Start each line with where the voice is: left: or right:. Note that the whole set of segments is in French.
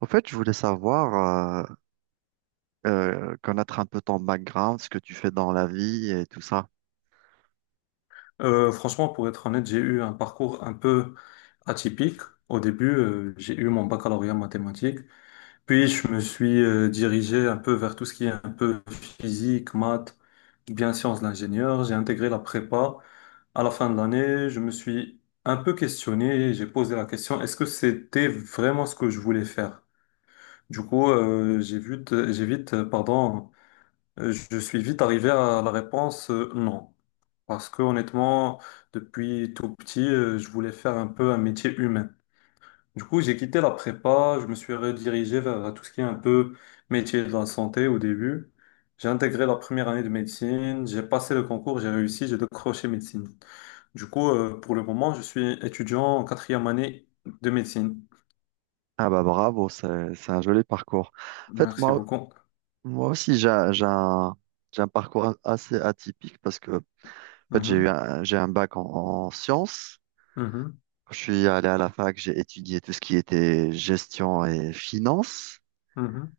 right: Au fait, je voulais savoir, connaître un peu ton background, ce que tu fais dans la vie et tout ça.
left: Franchement, pour être honnête, j'ai eu un parcours un peu atypique. Au début, j'ai eu mon baccalauréat en mathématiques, puis je me suis dirigé un peu vers tout ce qui est un peu physique, maths, bien sciences de l'ingénieur. J'ai intégré la prépa. À la fin de l'année, je me suis un peu questionné, j'ai posé la question, est-ce que c'était vraiment ce que je voulais faire? Du coup, je suis vite arrivé à la réponse non. Parce que honnêtement, depuis tout petit, je voulais faire un peu un métier humain. Du coup, j'ai quitté la prépa, je me suis redirigé vers tout ce qui est un peu métier de la santé au début. J'ai intégré la première année de médecine, j'ai passé le concours, j'ai réussi, j'ai décroché médecine. Du coup, pour le moment, je suis étudiant en quatrième année de médecine.
right: Ah bah bravo, c'est un joli parcours. En fait,
left: Merci
right: moi,
left: beaucoup.
right: moi aussi, j'ai un j'ai un parcours assez atypique parce que en fait,
left: Mhm,
right: j'ai un bac en, en sciences.
left: mhm,
right: Quand je suis allé à la fac, j'ai étudié tout ce qui était gestion et finance.
left: mhm,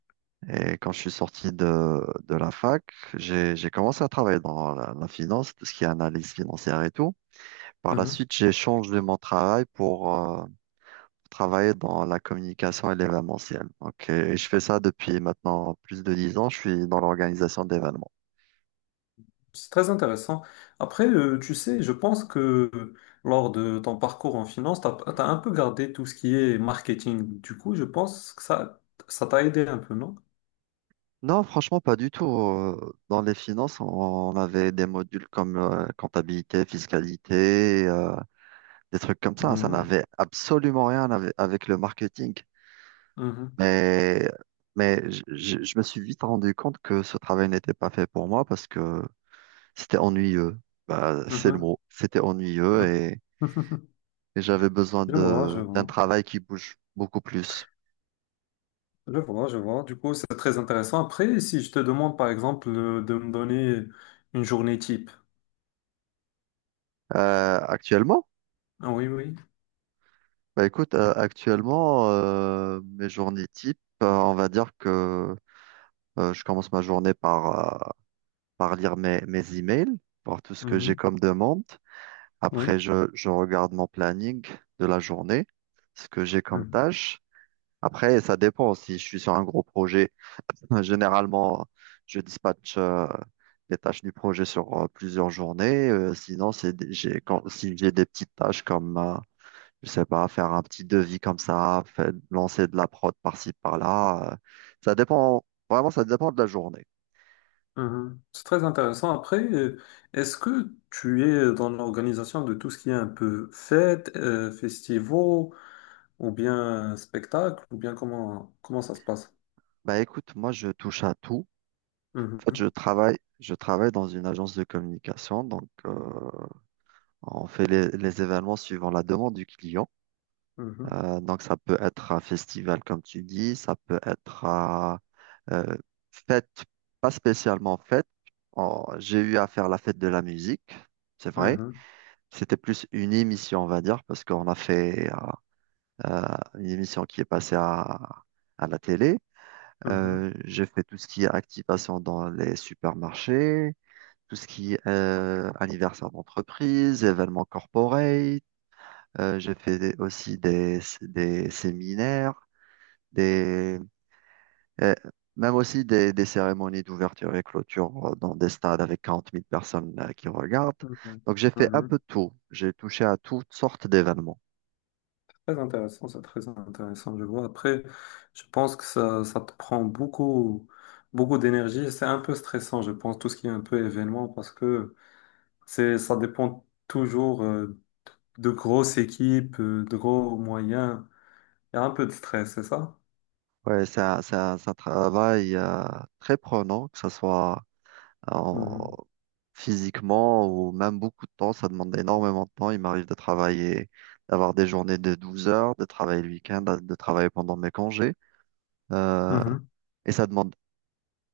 right: Et quand je suis sorti de la fac, j'ai commencé à travailler dans la, la finance, tout ce qui est analyse financière et tout. Par la
left: mhm.
right: suite, j'ai changé mon travail pour travailler dans la communication et l'événementiel. Donc, et je fais ça depuis maintenant plus de 10 ans. Je suis dans l'organisation d'événements.
left: C'est très intéressant. Après, tu sais, je pense que lors de ton parcours en finance, tu as, un peu gardé tout ce qui est marketing. Du coup, je pense que ça t'a aidé un peu, non?
right: Non, franchement, pas du tout. Dans les finances, on avait des modules comme comptabilité, fiscalité, des trucs comme ça. Ça
left: Mhm,
right: n'avait absolument rien avec avec le marketing.
left: mhm,
right: Mais, je me suis vite rendu compte que ce travail n'était pas fait pour moi parce que c'était ennuyeux. Bah, c'est le
left: mhm,
right: mot. C'était ennuyeux
left: mhm.
right: et j'avais besoin
left: Je vois, je
right: de, d'un
left: vois.
right: travail qui bouge beaucoup plus.
left: Je vois, je vois. Du coup, c'est très intéressant. Après, si je te demande, par exemple, de me donner une journée type.
right: Euh, actuellement,
left: Ah oui, oui.
right: bah écoute, actuellement, mes journées type, on va dire que je commence ma journée par, par lire mes, mes emails, voir tout ce que j'ai
left: Mhm.
right: comme demande. Après,
left: Oui.
right: je regarde mon planning de la journée, ce que j'ai comme
left: Mhm.
right: tâche. Après, ça dépend. Si je suis sur un gros projet, généralement, je dispatche les tâches du projet sur plusieurs journées. Sinon, j'ai, quand, si j'ai des petites tâches comme, je sais pas, faire un petit devis comme ça, lancer de la prod par-ci, par-là. Ça dépend, vraiment, ça dépend de la journée.
left: Mhm. C'est très intéressant. Après, est-ce que tu es dans l'organisation de tout ce qui est un peu fête, festivals, ou bien spectacle, ou bien comment ça se passe?
right: Bah écoute, moi, je touche à tout. En fait,
left: Mhm.
right: je travaille dans une agence de communication. Donc, on fait les événements suivant la demande du client.
left: Mhm.
right: Donc, ça peut être un festival, comme tu dis, ça peut être un, euh, fête, pas spécialement fête. J'ai eu à faire la fête de la musique, c'est vrai.
left: Mhm.
right: C'était plus une émission, on va dire, parce qu'on a fait euh, une émission qui est passée à la télé.
left: Mhm.
right: J'ai fait tout ce qui est activation dans les supermarchés, tout ce qui est anniversaire d'entreprise, événements corporate. J'ai fait des- aussi des séminaires des, euh, même aussi des cérémonies d'ouverture et clôture dans des stades avec 40 000 personnes qui regardent.
left: Mhm.
right: Donc j'ai fait un peu
left: Mhm.
right: de tout. J'ai touché à toutes sortes d'événements.
left: C'est très intéressant, c'est très intéressant, je vois. Après, je pense que ça te prend beaucoup, beaucoup d'énergie. C'est un peu stressant, je pense, tout ce qui est un peu événement, parce que ça dépend toujours de grosses équipes, de gros moyens. Il y a un peu de stress, c'est ça?
right: Ouais, c'est un travail très prenant, que ce soit euh, en-
left: Mhm.
right: physiquement ou même beaucoup de temps. Ça demande énormément de temps. Il m'arrive de travailler, d'avoir des journées de 12 heures, de travailler le week-end, de travailler pendant mes congés. Euh,
left: Mhm.
right: et ça demande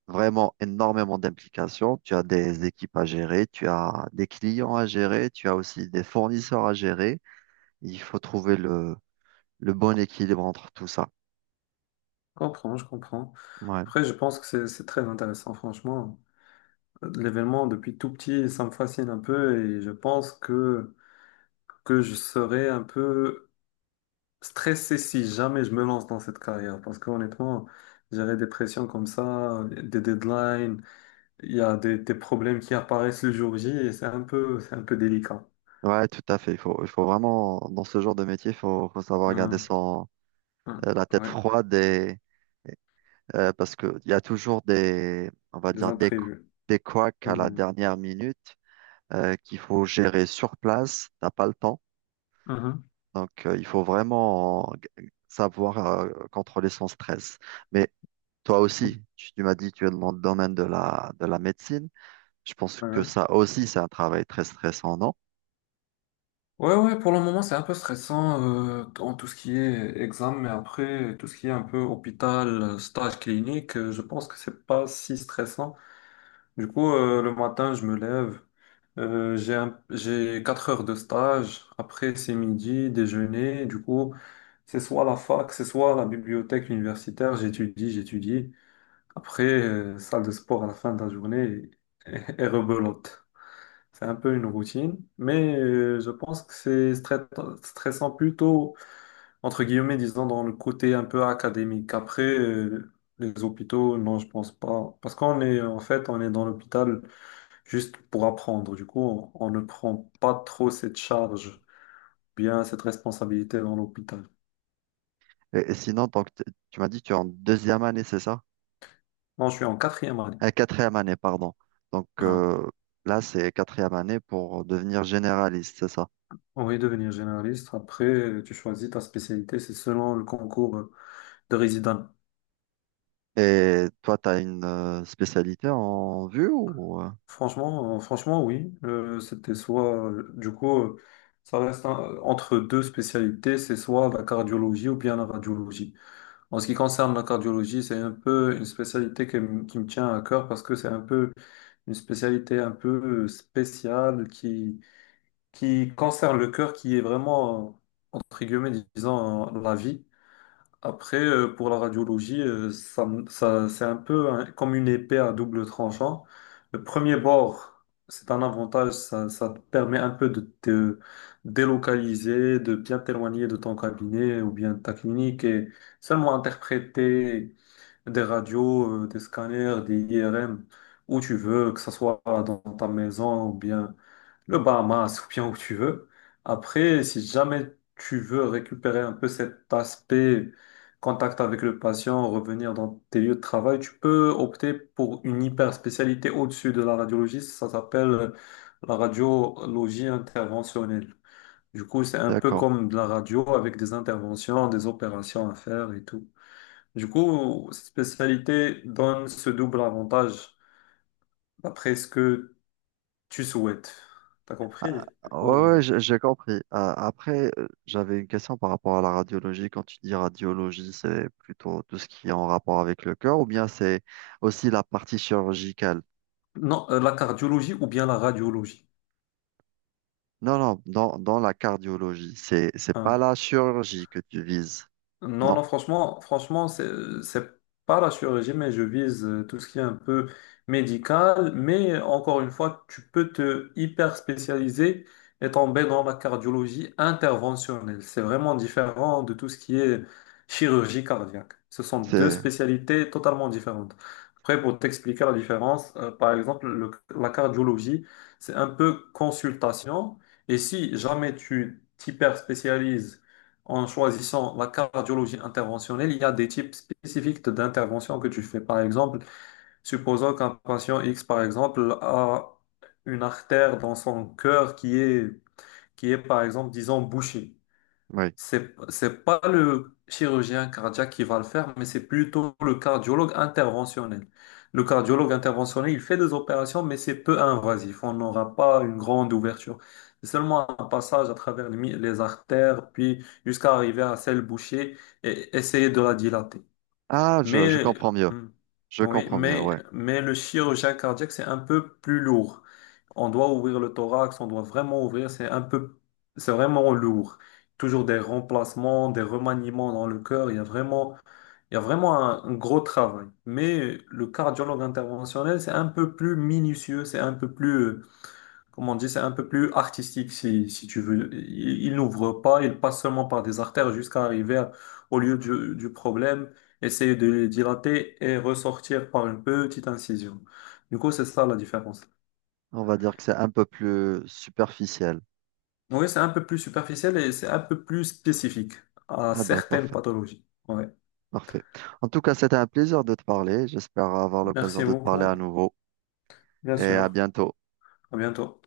right: vraiment énormément d'implications. Tu as des équipes à gérer, tu as des clients à gérer, tu as aussi des fournisseurs à gérer. Il faut trouver le bon équilibre entre tout ça.
left: Je comprends, je comprends.
right: Ouais,
left: Après, je pense que c'est très intéressant, franchement. L'événement, depuis tout petit, ça me fascine un peu et je pense que je serais un peu stressé si jamais je me lance dans cette carrière. Parce qu'honnêtement, gérer des pressions comme ça, des deadlines, il y a des problèmes qui apparaissent le jour J et c'est un peu délicat.
right: ouais, tout à fait. Il faut vraiment, dans ce genre de métier, il faut, faut savoir garder
left: Mhm.
right: son,
left: Mhm.
right: la tête
left: Ouais,
right: froide et, parce qu'il y a toujours des, on va
left: des
right: dire,
left: imprévus.
right: des couacs à la
left: Mhm.
right: dernière minute qu'il faut gérer sur place. T'as pas le temps.
left: Mhm.
right: Donc, il faut vraiment savoir contrôler son stress. Mais toi aussi, tu m'as dit que tu es dans le domaine de la médecine. Je pense que
left: Ouais,
right: ça aussi, c'est un travail très stressant, non?
left: ouais, ouais, pour le moment, c'est un peu stressant en tout ce qui est examen, mais après, tout ce qui est un peu hôpital, stage clinique, je pense que c'est pas si stressant. Du coup, le matin, je me lève, j'ai 4 heures de stage, après, c'est midi, déjeuner, du coup, c'est soit la fac, c'est soit la bibliothèque universitaire, j'étudie, j'étudie, après, salle de sport à la fin de la journée et, et rebelote. C'est un peu une routine, mais je pense que c'est stressant plutôt, entre guillemets, disons, dans le côté un peu académique. Après, les hôpitaux, non, je pense pas. Parce qu'on est, en fait, on est dans l'hôpital juste pour apprendre. Du coup, on ne prend pas trop cette charge, bien cette responsabilité dans l'hôpital.
right: Et sinon, donc, tu m'as dit que tu es en 2e année, c'est ça?
left: Non, je suis en quatrième année.
right: 4e année, pardon. Donc,
left: Ah ouais.
right: là, c'est 4e année pour devenir généraliste, c'est ça?
left: Oui, devenir généraliste. Après, tu choisis ta spécialité, c'est selon le concours de résident.
right: Et toi, tu as une spécialité en vue ou...
left: Franchement, oui. C'était soit, du coup, entre deux spécialités, c'est soit la cardiologie ou bien la radiologie. En ce qui concerne la cardiologie, c'est un peu une spécialité qui me tient à cœur parce que c'est un peu une spécialité un peu spéciale qui concerne le cœur, qui est vraiment, entre guillemets, disons, la vie. Après, pour la radiologie, c'est un peu hein, comme une épée à double tranchant. Le premier bord, c'est un avantage, ça te permet un peu de te délocaliser, de bien t'éloigner de ton cabinet ou bien de ta clinique et seulement interpréter des radios, des scanners, des IRM où tu veux, que ce soit dans ta maison ou bien le Bahamas ou bien où tu veux. Après, si jamais tu veux récupérer un peu cet aspect contact avec le patient, revenir dans tes lieux de travail, tu peux opter pour une hyper spécialité au-dessus de la radiologie. Ça s'appelle la radiologie interventionnelle. Du coup, c'est un peu
right: d'accord.
left: comme de la radio avec des interventions, des opérations à faire et tout. Du coup, cette spécialité donne ce double avantage d'après ce que tu souhaites. T'as compris?
right: Ah,
left: Du
right: ouais,
left: coup.
right: ouais, j'ai compris. Ah, après, j'avais une question par rapport à la radiologie. Quand tu dis radiologie, c'est plutôt tout ce qui est en rapport avec le cœur ou bien c'est aussi la partie chirurgicale?
left: Non, la cardiologie ou bien la radiologie.
right: Non, non, dans, dans la cardiologie, c'est pas
left: Hein.
right: la chirurgie que tu vises.
left: Non,
right: Non,
left: non, franchement, franchement, c'est pas la chirurgie, mais je vise tout ce qui est un peu médical. Mais encore une fois, tu peux te hyper spécialiser et tomber dans la cardiologie interventionnelle. C'est vraiment différent de tout ce qui est chirurgie cardiaque. Ce sont deux
right: c'est,
left: spécialités totalement différentes. Après, pour t'expliquer la différence, par exemple, la cardiologie, c'est un peu consultation. Et si jamais tu t'hyper spécialises en choisissant la cardiologie interventionnelle, il y a des types spécifiques d'intervention que tu fais. Par exemple, supposons qu'un patient X, par exemple, a une artère dans son cœur qui est, par exemple, disons, bouchée.
right: oui.
left: C'est pas le chirurgien cardiaque qui va le faire, mais c'est plutôt le cardiologue interventionnel. Le cardiologue interventionnel, il fait des opérations, mais c'est peu invasif. On n'aura pas une grande ouverture. C'est seulement un passage à travers les artères, puis jusqu'à arriver à celle bouchée et essayer de la dilater.
right: Ah, je
left: Mais,
right: comprends mieux.
left: hmm,
right: Je
left: oui,
right: comprends mieux,
left: mais,
right: ouais.
left: mais le chirurgien cardiaque, c'est un peu plus lourd. On doit ouvrir le thorax, on doit vraiment ouvrir, c'est vraiment lourd. Toujours des remplacements, des remaniements dans le cœur, il y a vraiment un gros travail. Mais le cardiologue interventionnel, c'est un peu plus minutieux, c'est un peu plus, comment on dit, c'est un peu plus artistique si tu veux. Il n'ouvre pas, il passe seulement par des artères jusqu'à arriver au lieu du problème, essayer de le dilater et ressortir par une petite incision. Du coup, c'est ça la différence.
right: On va dire que c'est un peu plus superficiel.
left: Oui, c'est un peu plus superficiel et c'est un peu plus spécifique à
right: Ah ben,
left: certaines
right: parfait,
left: pathologies. Ouais.
right: parfait. En tout cas, c'était un plaisir de te parler. J'espère avoir l'occasion
left: Merci
right: de te parler
left: beaucoup.
right: à nouveau
left: Bien
right: et à
left: sûr.
right: bientôt.
left: À bientôt.